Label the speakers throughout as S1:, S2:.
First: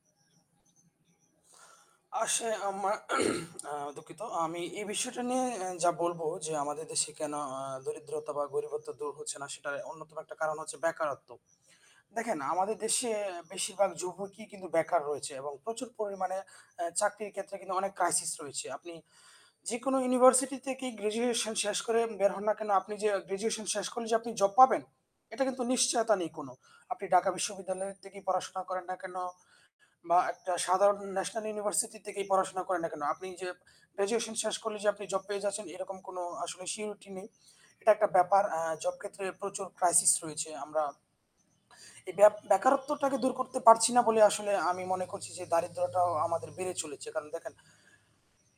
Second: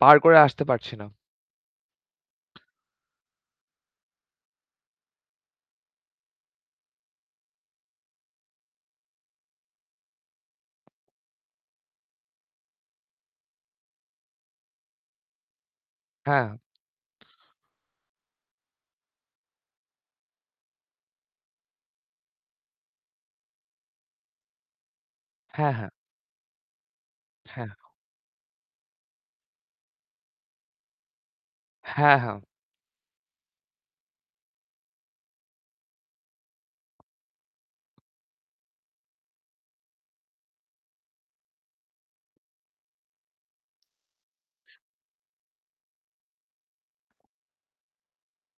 S1: পার করে আসতে পারছি না।
S2: আসে আমা আ দুঃখিত আমি এই বিষয়টা নিয়ে আ যা বলবো যে, আমাদের দেশে কেন আ দরিদ্রতা বা গরিবত্ব দূর হচ্ছে না, সেটার অন্যতম একটা কারণ হচ্ছে বেকারত্ব। দেখেন আমাদের দেশে বেশিরভাগ যুবকই কিন্তু বেকার রয়েছে এবং প্রচুর পরিমাণে
S1: হ্যাঁ।
S2: এ চাকরির ক্ষেত্রে কিন্তু অনেক ক্রাইসিস রয়েছে। আপনি যেকোনো ইউনিভার্সিটি থেকেই গ্র্যাজুয়েশন শেষ করে বের হন না কেনো আপনি যে গ্র্যাজুয়েশন শেষ করলে যে আপনি জব পাবেন, এটা কিন্তু
S1: হ্যাঁ, হ্যাঁ।
S2: নিশ্চয়তা নেই কোনো। আপনি ঢাকা
S1: হ্যাঁ।
S2: বিশ্ববিদ্যালয় থেকে পড়াশোনা করেন না কেনো বা একটা সাধারণ ন্যাশনাল ইউনিভার্সিটি
S1: হ্যাঁ,
S2: থেকেই
S1: হ্যাঁ।
S2: পড়াশোনা করেন না কেনো, আপনি যে গ্র্যাজুয়েশন শেষ করলে যে আপনি জব পেয়ে যাচ্ছেন এরকম কোনো আসলে surety নেই। এটা একটা ব্যাপার আ জব ক্ষেত্রে প্রচুর ক্রাইসিস রয়েছে। আমরা এই বে বেকারত্বটাকে দূর করতে পারছি না বলে আসলে আমি মনে করছি যে, দারিদ্রটাও আমাদের বেড়ে চলেছে। কারণ দেখেন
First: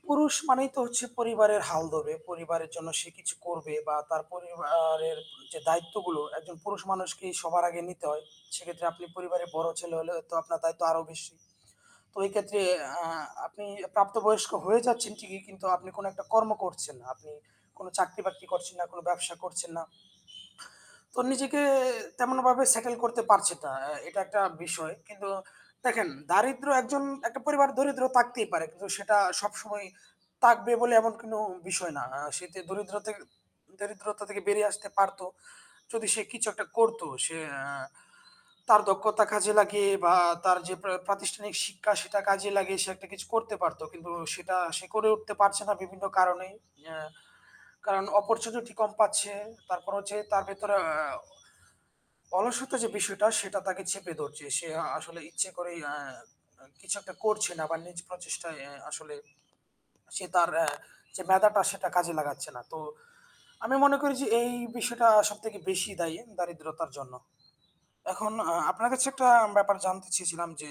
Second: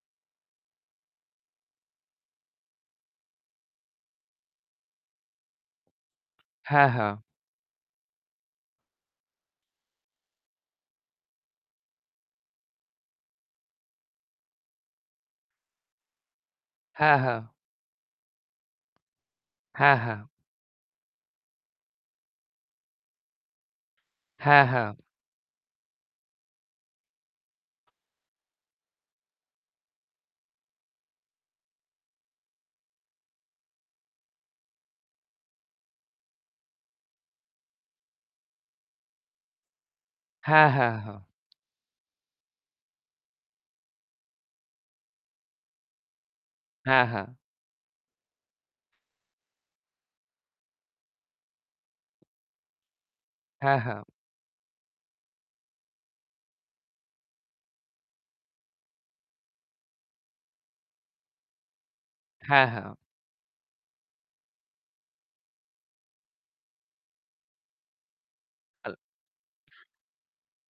S2: পুরুষ মানেই তো হচ্ছে পরিবারের হাল ধরবে, পরিবারের জন্য সে কিছু করবে বা তার পরিবারের যে দায়িত্বগুলো একজন পুরুষ
S1: হ্যাঁ, হ্যাঁ।
S2: মানুষকেই সবার আগে নিতে হয়। সেক্ষেত্রে আপনি পরিবারের বড় ছেলে হলে তো আপনার দায়িত্ব আরও বেশি। তো এই ক্ষেত্রে আ আপনি প্রাপ্ত বয়স্ক হয়ে যাচ্ছেন, ঠিকই কিন্তু আপনি কোনো একটা কর্ম করছেন না।
S1: হ্যাঁ,
S2: আপনি
S1: হ্যাঁ।
S2: কোনো চাকরি-বাকরি করছেন না, কোনো ব্যবসা করছেন না
S1: হ্যাঁ, হ্যাঁ।
S2: তো নিজেকে তেমনভাবে সেটল করতে পারছেন না। অ্যা এটা একটা
S1: হ্যাঁ, হ্যাঁ।
S2: বিষয়। কিন্তু, দেখেন দারিদ্র্য একজন একটা পরিবার দরিদ্র থাকতেই পারে। কিন্তু সেটা সবসময় থাকবে বলে এমন কোনো বিষয় না। আ সে যে দরিদ্র তে দরিদ্রতা থেকে বেরিয়ে আসতে পারত। যদি সে কিছু একটা করত সে আ তার দক্ষতা কাজে লাগিয়ে বা তার
S1: হ্যাঁ,
S2: যে প্র
S1: হ্যাঁ, হ্যাঁ।
S2: প্রাতিষ্ঠানিক শিক্ষা সেটা কাজে লাগিয়ে সে একটা কিছু করতে পারত। কিন্তু সেটা সে করে উঠতে পারছে না বিভিন্ন কারণে। আ
S1: হ্যাঁ, হ্যাঁ।
S2: কারণ অপরচুনিটি কম পাচ্ছে। তারপর হচ্ছে তার ভেতরে আ আ অলস্যত যে বিষয়টা, সেটা
S1: হ্যাঁ,
S2: তাকে
S1: হ্যাঁ।
S2: চেপে ধরছে। সে আ আসলে ইচ্ছে করেই আ আ কিছু একটা করছে না বা নিজ প্রচেষ্টায় অ্যা আসলে সে তার আ সে মেধাটা সেটা কাজে লাগাচ্ছে না।
S1: হ্যাঁ,
S2: তো
S1: হ্যাঁ।
S2: আমি মনে করি যে এই বিষয়টা সবথেকে বেশি দায়ী দারিদ্রতার জন্য। এখন আ আপনার
S1: [unintelligible]
S2: কাছে একটা ব্যাপার জানতে চেয়েছিলাম যে,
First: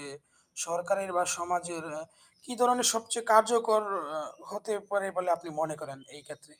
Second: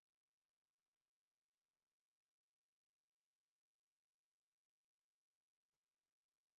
S2: সরকারের বা সমাজের আ কি ধরনের সবচেয়ে কার্যকর অ হতে পারে বলে আপনি মনে করেন এই ক্ষেত্রে?